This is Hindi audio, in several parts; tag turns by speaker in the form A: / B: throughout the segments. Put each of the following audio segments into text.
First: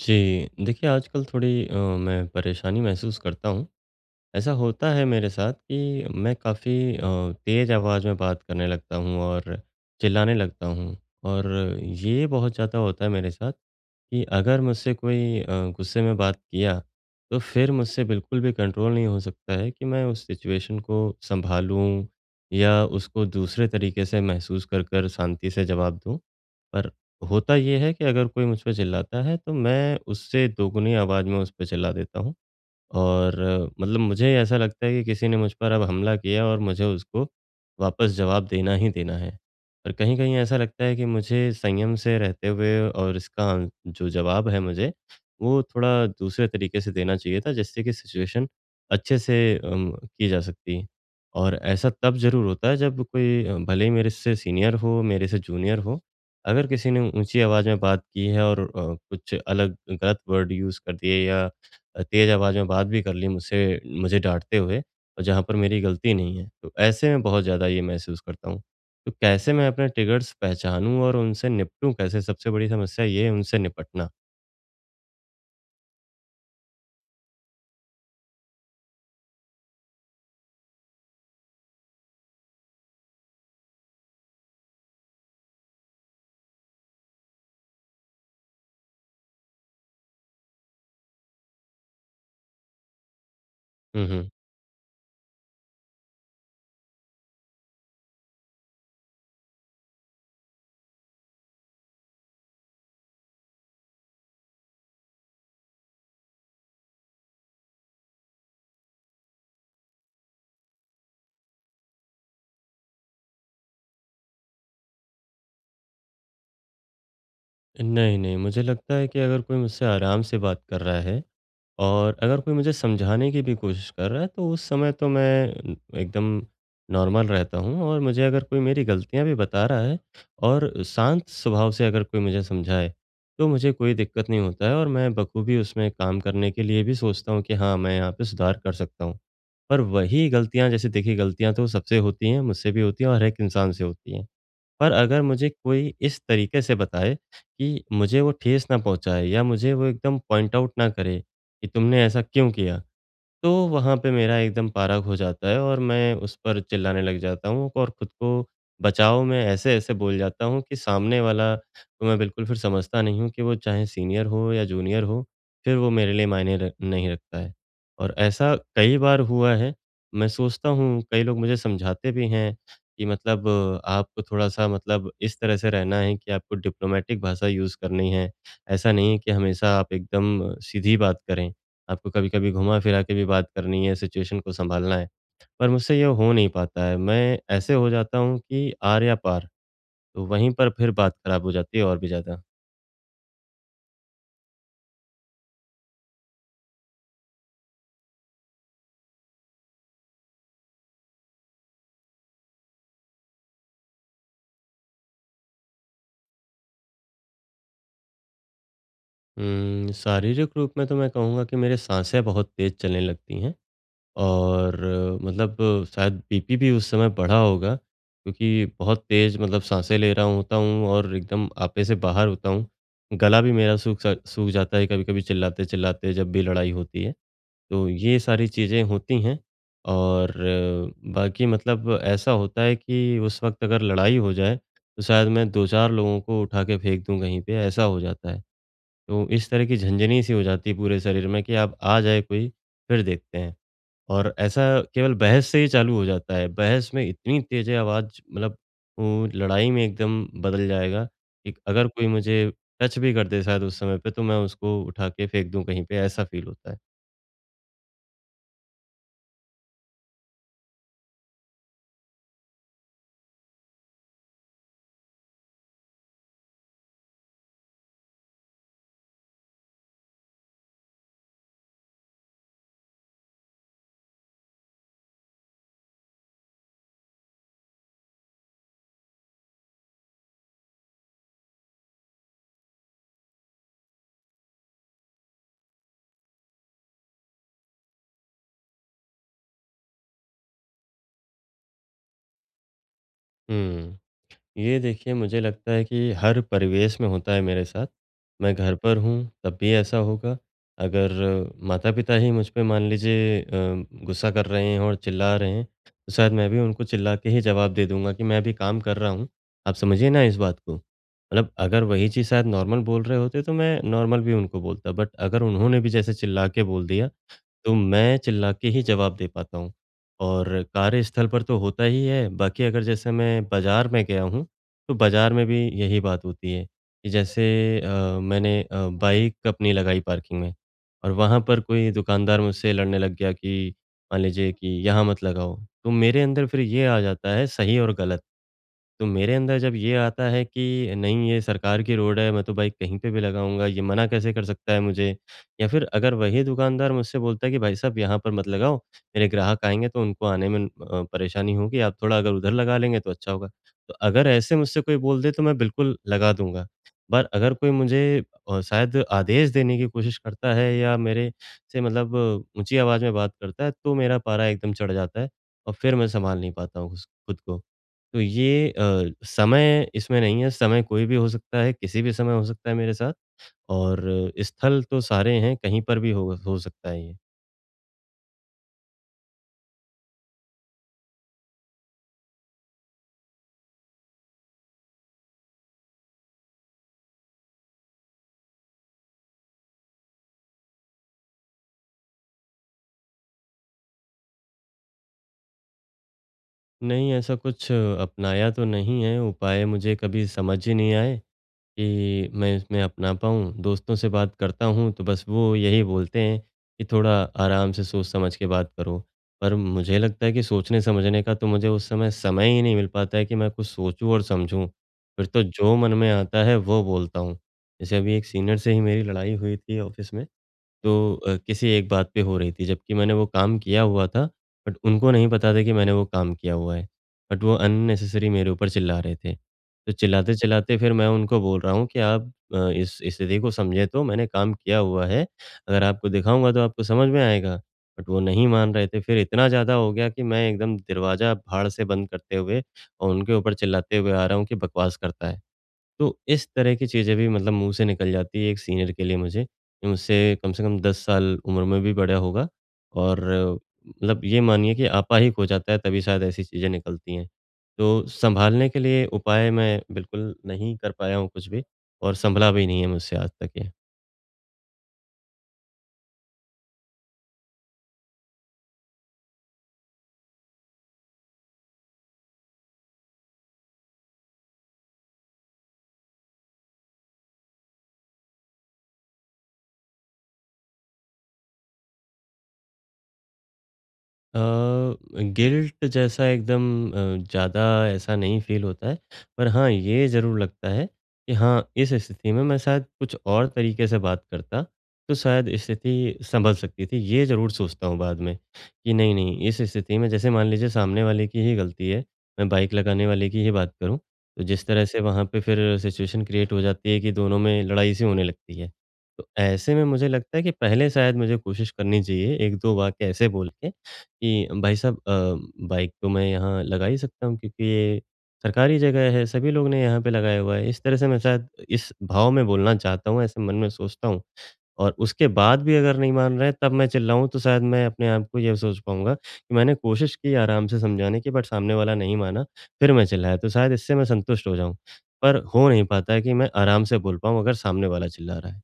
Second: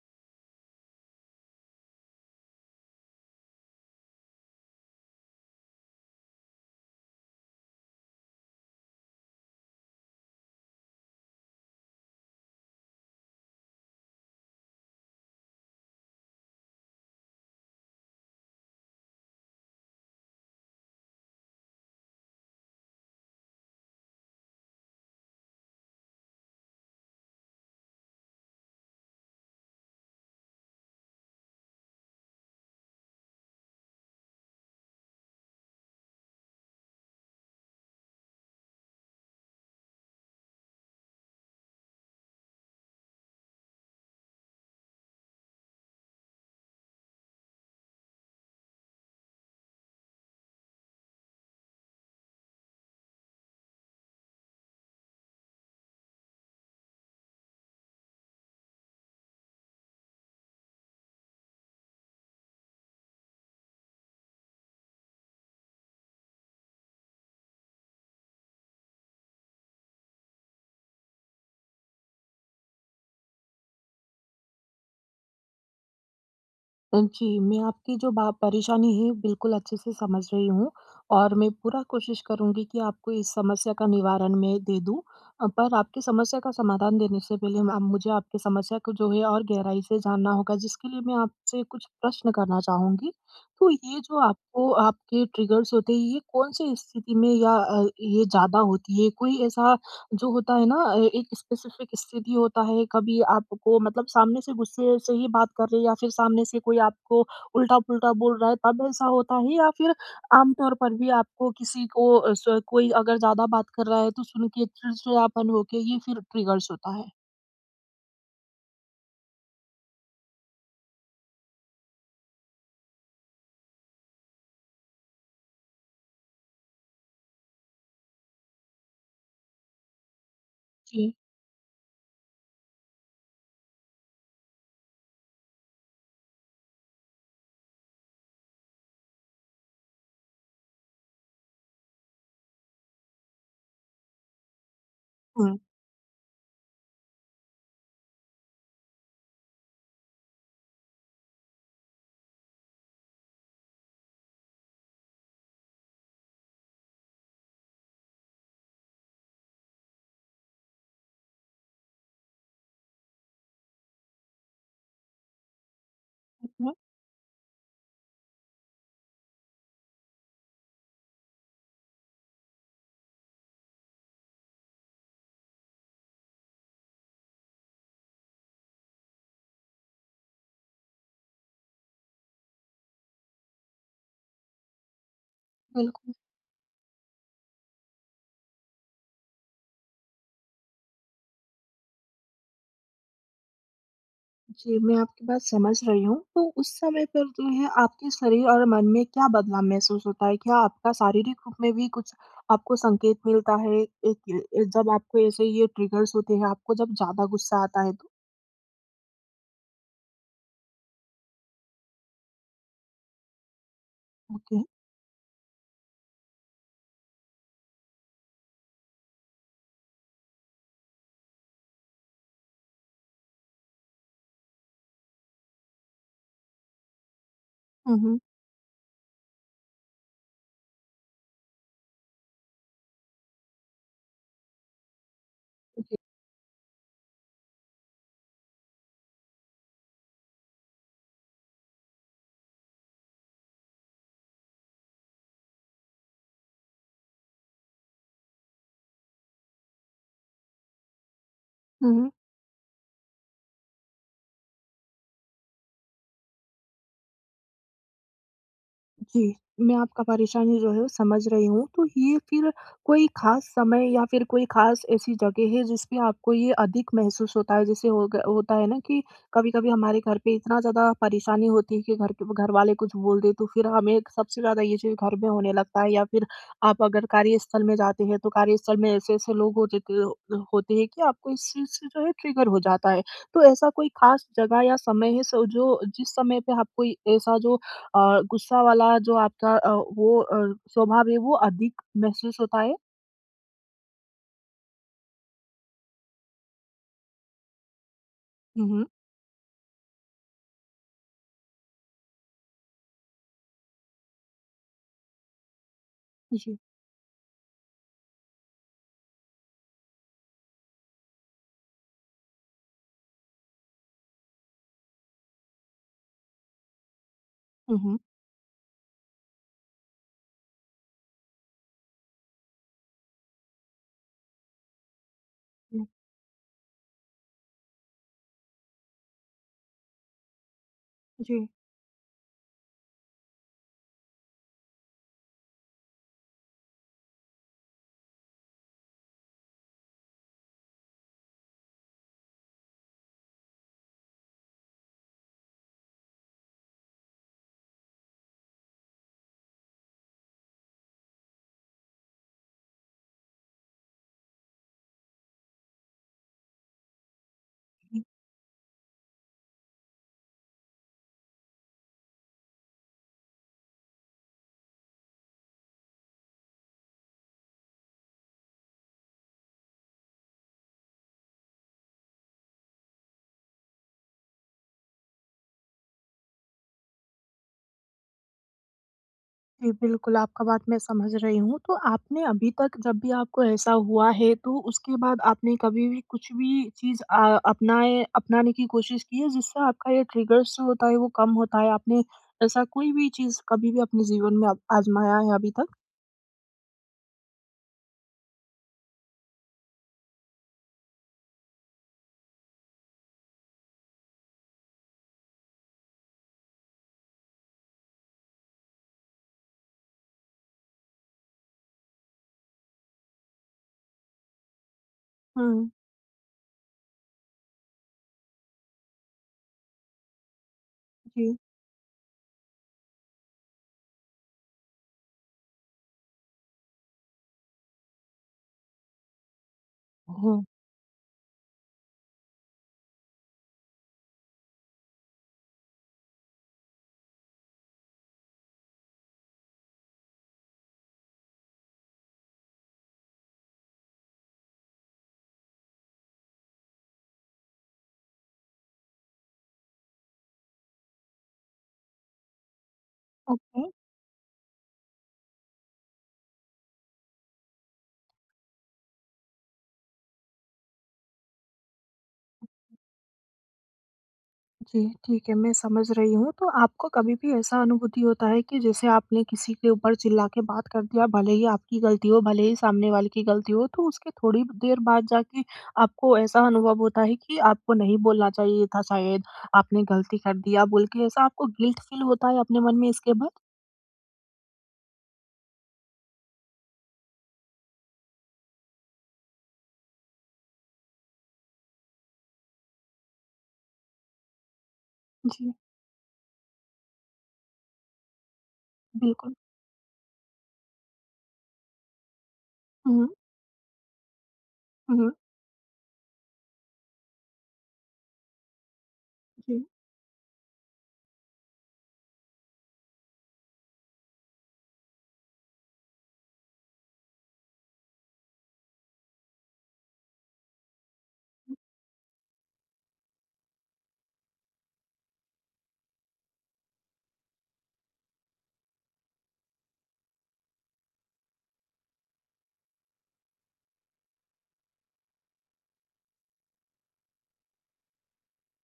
A: जी, देखिए आजकल थोड़ी मैं परेशानी महसूस करता हूँ। ऐसा होता है मेरे साथ कि मैं काफ़ी तेज़ आवाज़ में बात करने लगता हूँ और चिल्लाने लगता हूँ। और ये बहुत ज़्यादा होता है मेरे साथ कि अगर मुझसे कोई गुस्से में बात किया, तो फिर मुझसे बिल्कुल भी कंट्रोल नहीं हो सकता है कि मैं उस सिचुएशन को सँभालूँ या उसको दूसरे तरीके से महसूस कर कर शांति से जवाब दूँ। पर होता ये है कि अगर कोई मुझ पे चिल्लाता है, तो मैं उससे दोगुनी आवाज़ में उस पे चिल्ला देता हूँ। और मतलब मुझे ऐसा लगता है कि किसी ने मुझ पर अब हमला किया और मुझे उसको वापस जवाब देना ही देना है। और कहीं-कहीं ऐसा लगता है कि मुझे संयम से रहते हुए और इसका जो जवाब है मुझे, वो थोड़ा दूसरे तरीके से देना चाहिए था, जिससे कि सिचुएशन अच्छे से की जा सकती। और ऐसा तब ज़रूर होता है जब कोई भले ही मेरे से सीनियर हो, मेरे से जूनियर हो, अगर किसी ने ऊँची आवाज़ में बात की है और कुछ अलग गलत वर्ड यूज़ कर दिए या तेज़ आवाज़ में बात भी कर ली मुझसे, मुझे डाँटते हुए और जहाँ पर मेरी गलती नहीं है। तो ऐसे में बहुत ज़्यादा ये महसूस करता हूँ। तो कैसे मैं अपने ट्रिगर्स पहचानूँ और उनसे निपटूँ कैसे? सबसे बड़ी समस्या ये है, उनसे निपटना।
B: जी, मैं आपकी जो बा परेशानी है बिल्कुल अच्छे से समझ रही हूँ और मैं पूरा कोशिश करूँगी कि आपको इस समस्या का निवारण मैं दे दूँ। पर आपकी समस्या का समाधान देने से पहले आप मुझे आपकी समस्या को जो है और गहराई से जानना होगा जिसके लिए मैं आपसे कुछ प्रश्न करना चाहूँगी। तो ये
A: हुँ,
B: जो
A: हुँ।
B: आपको आपके ट्रिगर्स होते हैं ये कौन-सी स्थिति में या ये ज़्यादा होती है? कोई ऐसा जो होता है ना, एक स्पेसिफिक स्थिति होता है कभी आपको मतलब सामने से गुस्से से ही बात कर रहे हैं या फिर सामने से कोई आपको उल्टा-पुल्टा बोल रहा है तब ऐसा होता है या फिर आमतौर पर भी आपको किसी को अ, स कोई अगर ज़्यादा बात कर रहा है तो सुन के चिड़चिड़ापन हो के ये फिर ट्रिगर्स होता है?
A: नहीं, नहीं, मुझे लगता है कि अगर कोई मुझसे आराम से बात कर रहा है और अगर कोई मुझे समझाने की भी कोशिश कर रहा है, तो उस समय तो मैं एकदम नॉर्मल रहता हूँ। और मुझे अगर कोई मेरी गलतियाँ भी बता रहा है और
B: जी।
A: शांत स्वभाव से अगर कोई मुझे समझाए, तो मुझे कोई दिक्कत नहीं होता है और मैं बखूबी उसमें काम करने के लिए भी सोचता हूँ कि हाँ, मैं यहाँ पे सुधार कर सकता हूँ। पर वही गलतियाँ, जैसे देखिए, गलतियाँ तो सबसे होती हैं, मुझसे भी होती हैं और हर एक इंसान से होती हैं। पर अगर मुझे
B: हुँ।
A: कोई इस तरीके से बताए कि मुझे वो ठेस ना पहुँचाए या मुझे वो एकदम पॉइंट आउट ना करे कि तुमने ऐसा क्यों किया? तो वहाँ पे मेरा एकदम पारा हो जाता है और मैं उस पर चिल्लाने लग जाता हूँ। और खुद को बचाओ, मैं ऐसे-ऐसे बोल जाता हूँ कि सामने वाला को मैं बिल्कुल फिर समझता नहीं हूँ कि वो चाहे सीनियर हो या जूनियर हो, फिर वो मेरे लिए मायने र
B: हुँ,
A: नहीं रखता है। और ऐसा कई बार हुआ है। मैं सोचता हूँ, कई लोग मुझे समझाते भी हैं कि मतलब आपको थोड़ा-सा मतलब इस तरह से रहना है कि आपको डिप्लोमैटिक भाषा यूज़ करनी है। ऐसा नहीं है कि हमेशा आप एकदम सीधी बात करें। आपको कभी-कभी घुमा-फिरा के भी बात करनी है, सिचुएशन को सँभालना है। पर मुझसे ये
B: बिल्कुल।
A: हो नहीं पाता है, मैं ऐसे हो जाता हूँ कि आर या पार। तो वहीं पर फिर बात खराब हो जाती है और भी ज़्यादा।
B: जी, मैं आपकी बात समझ रही हूँ। तो उस समय पर जो है आपके शरीर और मन में क्या बदलाव महसूस होता है? क्या आपका शारीरिक रूप में भी कुछ आपको संकेत मिलता है? एक, जब आपको ऐसे ये ट्रिगर्स होते हैं, आपको जब ज़्यादा गुस्सा आता है तो?
A: शारीरिक रूप में तो मैं कहूँगा कि मेरे साँसें बहुत तेज़ चलने लगती हैं
B: ओके।
A: और मतलब शायद बीपी भी उस समय बढ़ा होगा, क्योंकि बहुत तेज़ मतलब साँसें ले रहा होता हूँ और एकदम आपे से बाहर होता हूँ। गला भी मेरा सूख सा सूख जाता है कभी-कभी, चिल्लाते-चिल्लाते, जब भी लड़ाई होती है। तो
B: हुँ,
A: ये
B: हुँ।
A: सारी चीज़ें होती हैं। और बाकी मतलब ऐसा होता है कि उस वक़्त अगर लड़ाई हो जाए, तो शायद मैं 2-4
B: जी।
A: लोगों को उठा के फेंक दूँ कहीं पे, ऐसा हो जाता है। तो इस तरह की झनझनी-सी हो जाती है पूरे शरीर में कि अब आ जाए कोई, फिर देखते हैं। और ऐसा केवल बहस से ही चालू हो जाता है। बहस में इतनी तेज़ है आवाज़ मतलब वो लड़ाई में एकदम बदल जाएगा कि अगर
B: हुँ,
A: कोई
B: हुँ।
A: मुझे टच भी कर दे शायद उस समय पे, तो मैं उसको उठा के फेंक दूँ कहीं पे, ऐसा फ़ील होता है।
B: जी, मैं आपका परेशानी जो है वो समझ रही हूँ। तो ये फिर कोई ख़ास समय या फिर कोई ख़ास ऐसी जगह है जिस पे आपको ये अधिक महसूस होता है? जैसे हो ग होता है ना कि कभी-कभी हमारे घर पे इतना ज़्यादा परेशानी होती है कि घर वाले कुछ बोल दें तो फिर हमें सबसे ज़्यादा ये चीज़ घर में होने लगता है या फिर आप अगर कार्यस्थल में जाते हैं तो कार्यस्थल में ऐसे-ऐसे लोग हो जाते हो होते हैं कि आपको इस चीज़ से जो है ट्रिगर हो जाता है। तो ऐसा कोई ख़ास जगह या समय है सो जो जिस समय पे आपको ऐसा जो गुस्सा वाला जो आपका वो अ, स्वभाव है वो अधिक महसूस होता है?
A: हुँ। ये देखिए, मुझे लगता है कि हर परिवेश में होता है मेरे साथ। मैं
B: हुँ,
A: घर
B: हुँ।
A: पर हूँ, तब भी ऐसा होगा। अगर माता-पिता ही मुझ पे मान लीजिए गुस्सा कर रहे हैं और चिल्ला रहे हैं, तो शायद मैं
B: जी।
A: भी उनको चिल्ला के ही जवाब दे दूँगा कि मैं अभी काम कर रहा हूँ, आप समझिए ना इस बात को। मतलब अगर वही चीज़ शायद नॉर्मल बोल रहे होते, तो मैं नॉर्मल भी उनको बोलता। बट अगर उन्होंने भी जैसे चिल्ला के बोल दिया, तो
B: हुँ, हुँ।
A: मैं चिल्ला के ही जवाब दे पाता हूँ। और कार्यस्थल पर तो होता ही है, बाकी अगर जैसे मैं बाज़ार में गया हूँ, तो बाज़ार में भी
B: हुँ,
A: यही बात होती है कि जैसे मैंने बाइक अपनी लगाई पार्किंग में और वहाँ
B: जी।
A: पर कोई दुकानदार मुझसे लड़ने लग गया कि मान लीजिए कि यहाँ मत लगाओ। तो मेरे अंदर फिर ये आ जाता है सही और गलत। तो मेरे अंदर जब ये आता है कि नहीं, ये सरकार की रोड है, मैं तो बाइक कहीं पे भी लगाऊँगा, ये मना कैसे कर सकता है मुझे? या फिर अगर वही दुकानदार मुझसे बोलता है कि भाई साहब यहाँ पर मत लगाओ, मेरे ग्राहक आएँगे, तो उनको आने में परेशानी होगी, आप थोड़ा अगर उधर लगा लेंगे तो अच्छा होगा। तो अगर ऐसे मुझसे कोई बोल दे, तो मैं बिल्कुल लगा दूँगा। पर अगर कोई
B: जी,
A: मुझे शायद आदेश देने की कोशिश करता है या मेरे से मतलब ऊँची आवाज़ में बात करता है, तो मेरा पारा एकदम चढ़ जाता है और फिर मैं सँभाल नहीं पाता हूँ खुस खुद को। तो ये समय इसमें नहीं है, समय कोई भी हो सकता है, किसी भी समय हो सकता है मेरे साथ। और स्थल तो सारे हैं, कहीं पर भी हो सकता है ये।
B: जी, बिल्कुल आपका बात मैं समझ रही हूँ। तो आपने अभी तक जब भी आपको ऐसा हुआ है तो उसके बाद आपने कभी भी कुछ भी चीज़ अ, अपनाए अपनाने की कोशिश की है जिससे आपका ये ट्रिगर्स जो होता है वो कम होता है? आपने ऐसा कोई भी चीज़ कभी भी अपने जीवन में आप आज़माया है अभी तक?
A: नहीं, ऐसा कुछ अपनाया तो नहीं है, उपाय मुझे कभी समझ ही नहीं आए कि मैं इसमें अपना पाऊँ। दोस्तों से बात करता हूँ तो बस वो यही बोलते हैं कि थोड़ा आराम से सोच समझ के बात करो। पर मुझे लगता है कि सोचने समझने का तो मुझे उस समय समय ही नहीं मिल पाता है कि मैं कुछ सोचूँ और समझूँ। फिर तो
B: हुँ,
A: जो मन में आता है वो बोलता हूँ। जैसे अभी एक सीनियर से ही मेरी लड़ाई हुई थी ऑफ़िस में। तो
B: जी।
A: किसी एक बात पे हो रही थी, जबकि मैंने वो काम किया हुआ था, बट उनको नहीं पता था कि मैंने वो काम किया हुआ है। बट वो अननेसेसरी मेरे ऊपर चिल्ला रहे थे। तो
B: ओह!
A: चिल्लाते-चिल्लाते फिर मैं उनको बोल रहा हूँ कि आप इस स्थिति को समझें, तो मैंने काम किया हुआ है, अगर आपको दिखाऊँगा तो आपको समझ में आएगा। बट वो नहीं मान रहे थे, फिर इतना ज़्यादा हो गया कि मैं एकदम दरवाज़ा भाड़ से बंद करते हुए और उनके ऊपर चिल्लाते हुए आ रहा हूँ कि बकवास करता है। तो इस तरह की चीज़ें भी मतलब मुँह से निकल जाती है एक सीनियर के लिए मुझे। मुझसे कम से कम 10 साल उम्र में भी बड़ा होगा। और
B: ओके।
A: मतलब ये मानिए कि आपा-हित हो जाता है, तभी शायद ऐसी चीज़ें निकलती हैं। तो सँभालने के लिए उपाय मैं बिल्कुल नहीं कर पाया हूँ कुछ भी, और सँभला भी नहीं है मुझसे आज तक ये।
B: जी, ठीक है, मैं समझ रही हूँ। तो आपको कभी भी ऐसा अनुभूति होता है कि जैसे आपने किसी के ऊपर चिल्ला के बात कर दिया, भले ही आपकी गलती हो, भले ही सामने वाले की गलती हो, तो उसके थोड़ी देर बाद जाके आपको ऐसा अनुभव होता है कि आपको नहीं बोलना चाहिए था शायद, आपने गलती कर दिया बोल के, ऐसा आपको गिल्ट फील होता है अपने मन में इसके बाद?
A: अ, गिल्ट जैसा एकदम ज़्यादा ऐसा नहीं फ़ील होता है। पर हाँ, ये ज़रूर लगता है कि हाँ, इस स्थिति में मैं शायद कुछ और तरीके से बात करता, तो
B: जी,
A: शायद स्थिति सँभल सकती थी। ये ज़रूर सोचता हूँ बाद में कि नहीं,
B: बिल्कुल।
A: नहीं, इस स्थिति में जैसे मान लीजिए सामने वाले की ही गलती है, मैं बाइक लगाने
B: हुँ,
A: वाले की ही बात करूँ, तो जिस तरह
B: हुँ,
A: से
B: हुँ।
A: वहाँ पे फिर सिचुएशन क्रिएट हो जाती है कि दोनों में लड़ाई सी होने लगती है। तो
B: जी।
A: ऐसे में मुझे लगता है कि पहले शायद मुझे कोशिश करनी चाहिए 1-2 वाक्य ऐसे बोल के कि भाई साहब बाइक तो मैं यहाँ लगा ही सकता हूँ, क्योंकि ये सरकारी जगह है, सभी लोग ने यहाँ पे लगाया हुआ है। इस तरह से मैं शायद इस भाव में बोलना चाहता हूँ, ऐसे मन में सोचता हूँ, और उसके बाद भी अगर नहीं मान रहा है तब मैं चिल्लाऊँ, तो शायद मैं अपने आप को ये सोच पाऊँगा कि मैंने कोशिश की आराम से समझाने की, बट सामने वाला नहीं माना, फिर मैं चिल्लाया, तो शायद इससे मैं संतुष्ट हो जाऊँ। पर हो नहीं पाता है कि मैं आराम से बोल पाऊँ अगर सामने वाला चिल्ला रहा है।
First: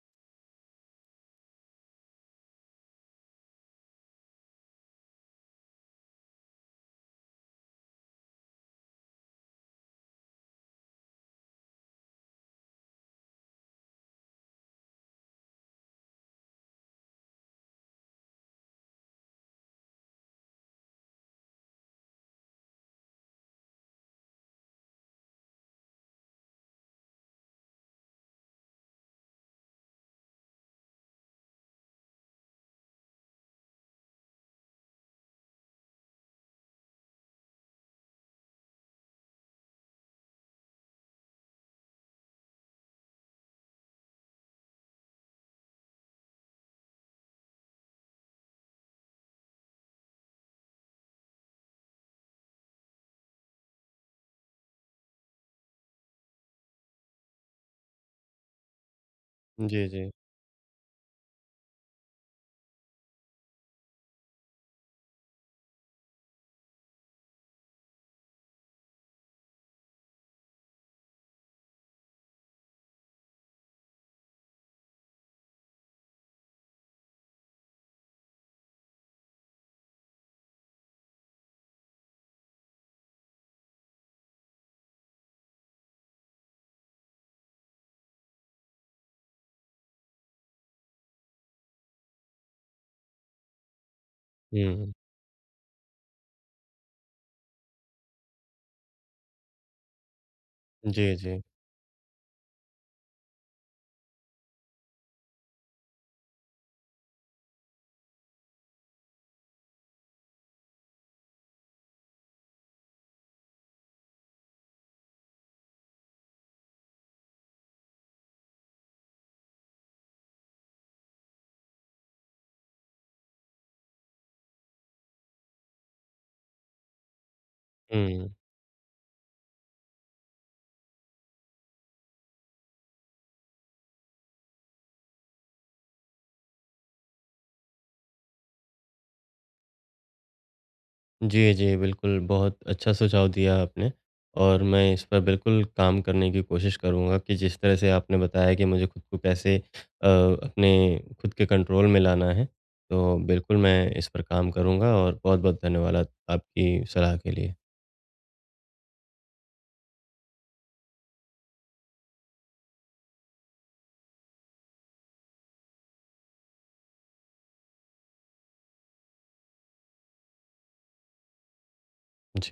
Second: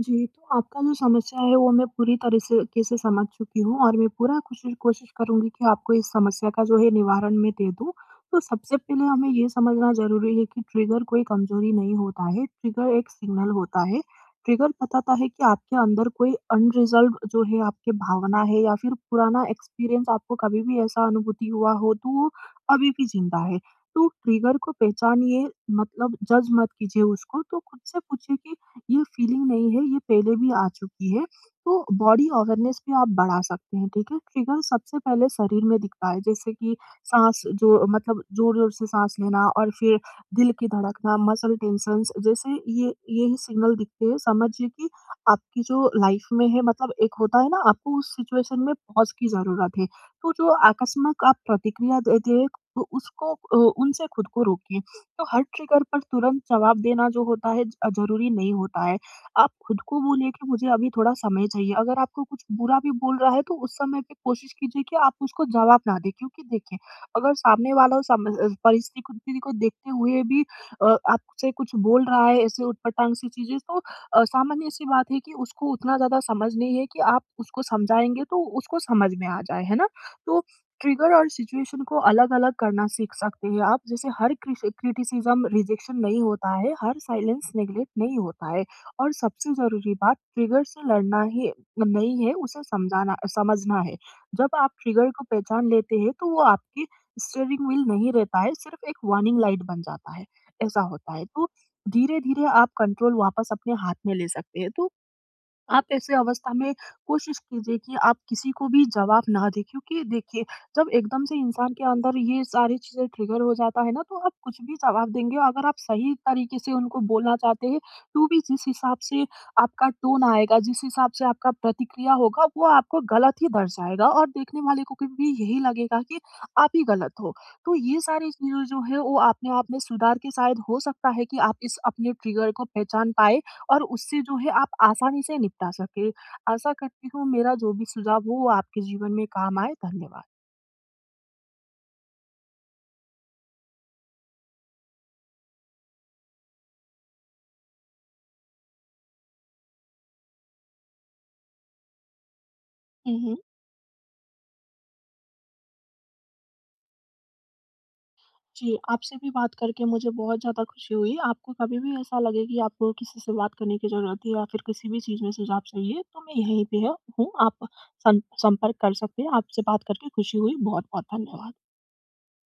B: जी, तो आपका जो समस्या है वो मैं पूरी तरह से के से समझ चुकी हूँ और मैं पूरा कोशिश कोशिश करूँगी कि आपको इस समस्या का जो है निवारण मैं दे दूँ। तो सबसे पहले हमें ये समझना ज़रूरी है कि ट्रिगर कोई कमज़ोरी नहीं होता है, ट्रिगर एक सिग्नल होता है। ट्रिगर बताता है कि आपके अंदर कोई अनरिज़ॉल्व्ड जो है आपकी भावना है या फिर पुराना एक्सपीरियंस आपको कभी भी ऐसा अनुभूति हुआ हो तो वो अभी भी ज़िंदा है। तो ट्रिगर को पहचानिए, मतलब जज मत कीजिए उसको, तो खुद से पूछिए कि ये फीलिंग नहीं है, ये पहले भी आ चुकी है। तो बॉडी अवेयरनेस भी आप बढ़ा सकते हैं, ठीक है? ट्रिगर सबसे पहले शरीर में दिखता है, जैसे कि साँस जो मतलब ज़ोर-ज़ोर से साँस लेना और फिर दिल की धड़कना, मसल टेंशन्स जैसे ये यही सिग्नल दिखते हैं। समझिए कि आपकी जो लाइफ में है मतलब एक होता है ना, आपको उस सिचुएशन में पॉज़ की ज़रूरत है। तो जो आकस्मक आप प्रतिक्रिया देते हैं, तो उसको उनसे खुद को रोकिए। तो हर ट्रिगर पर तुरंत जवाब देना जो होता है ज ज़रूरी नहीं होता है। आप खुद
A: जी,
B: को
A: जी।
B: बोलिए कि मुझे अभी थोड़ा समय चाहिए, अगर आपको कुछ बुरा भी बोल रहा है तो उस समय पे कोशिश कीजिए कि आप उसको जवाब ना दें क्योंकि देखिए, अगर सामने वाला परिस्थिति को देखते हुए भी अ, आपसे कुछ बोल रहा है ऐसे ऊटपटांग सी चीज़ें तो सामान्य-सी बात है कि उसको उतना ज़्यादा समझ नहीं है कि आप उसको समझाएँगे तो उसको समझ में आ जाए, है ना? तो ट्रिगर और सिचुएशन को अलग-अलग करना सीख सकते हैं आप, जैसे हर क्रिटिसिज्म रिजेक्शन नहीं होता है, हर साइलेंस नेगलेक्ट नहीं होता है। और सबसे जरूरी बात, ट्रिगर से लड़ना ही नहीं है, उसे समझाना समझना है। जब आप
A: हुँ,
B: ट्रिगर को पहचान लेते हैं तो वो आपकी स्टीयरिंग व्हील नहीं रहता है, सिर्फ एक वार्निंग लाइट बन जाता है। ऐसा होता
A: जी,
B: है
A: जी।
B: तो धीरे धीरे आप कंट्रोल वापस अपने हाथ में ले सकते हैं। तो आप ऐसे अवस्था में कोशिश कीजिए कि आप किसी को भी जवाब ना दें क्योंकि देखिए, जब एकदम से इंसान के अंदर ये सारी चीज़ें ट्रिगर हो जाता है ना, तो आप कुछ भी जवाब देंगे। अगर आप सही तरीके से उनको बोलना चाहते हैं, तो भी जिस हिसाब से आपका टोन आएगा, जिस हिसाब से आपका प्रतिक्रिया होगा, वो आपको गलत ही दर्शाएगा और देखने वाले को भी यही लगेगा कि आप ही गलत हो। तो ये सारी
A: हुँ।
B: चीज़ें जो है, वो अपने आप में सुधार के शायद हो सकता है कि आप इस अपने ट्रिगर को पहचान पाएँ और उससे जो है आप आसानी से निपटा सकें। आशा करती हूँ मेरा जो भी सुझाव हो वो आपके जीवन में काम आए। धन्यवाद।
A: जी, जी, बिल्कुल, बहुत अच्छा सुझाव दिया आपने। और मैं इस पर बिल्कुल काम करने की कोशिश करूँगा कि जिस तरह से आपने बताया कि मुझे खुद को कैसे अपने खुद के कंट्रोल में लाना है, तो
B: हुँ, हुँ।
A: बिल्कुल मैं इस पर काम करूँगा और बहुत-बहुत धन्यवाद आपकी सलाह के लिए।
B: जी, आपसे भी बात करके मुझे बहुत ज़्यादा खुशी हुई। आपको कभी भी ऐसा लगे कि आपको किसी से बात करने की ज़रूरत है या फिर किसी भी चीज़ में सुझाव चाहिए तो मैं यहीं पे ह हूँ। आप सं संपर्क कर सकते हैं। आपसे बात करके खुशी हुई। बहुत-बहुत धन्यवाद।
A: जी।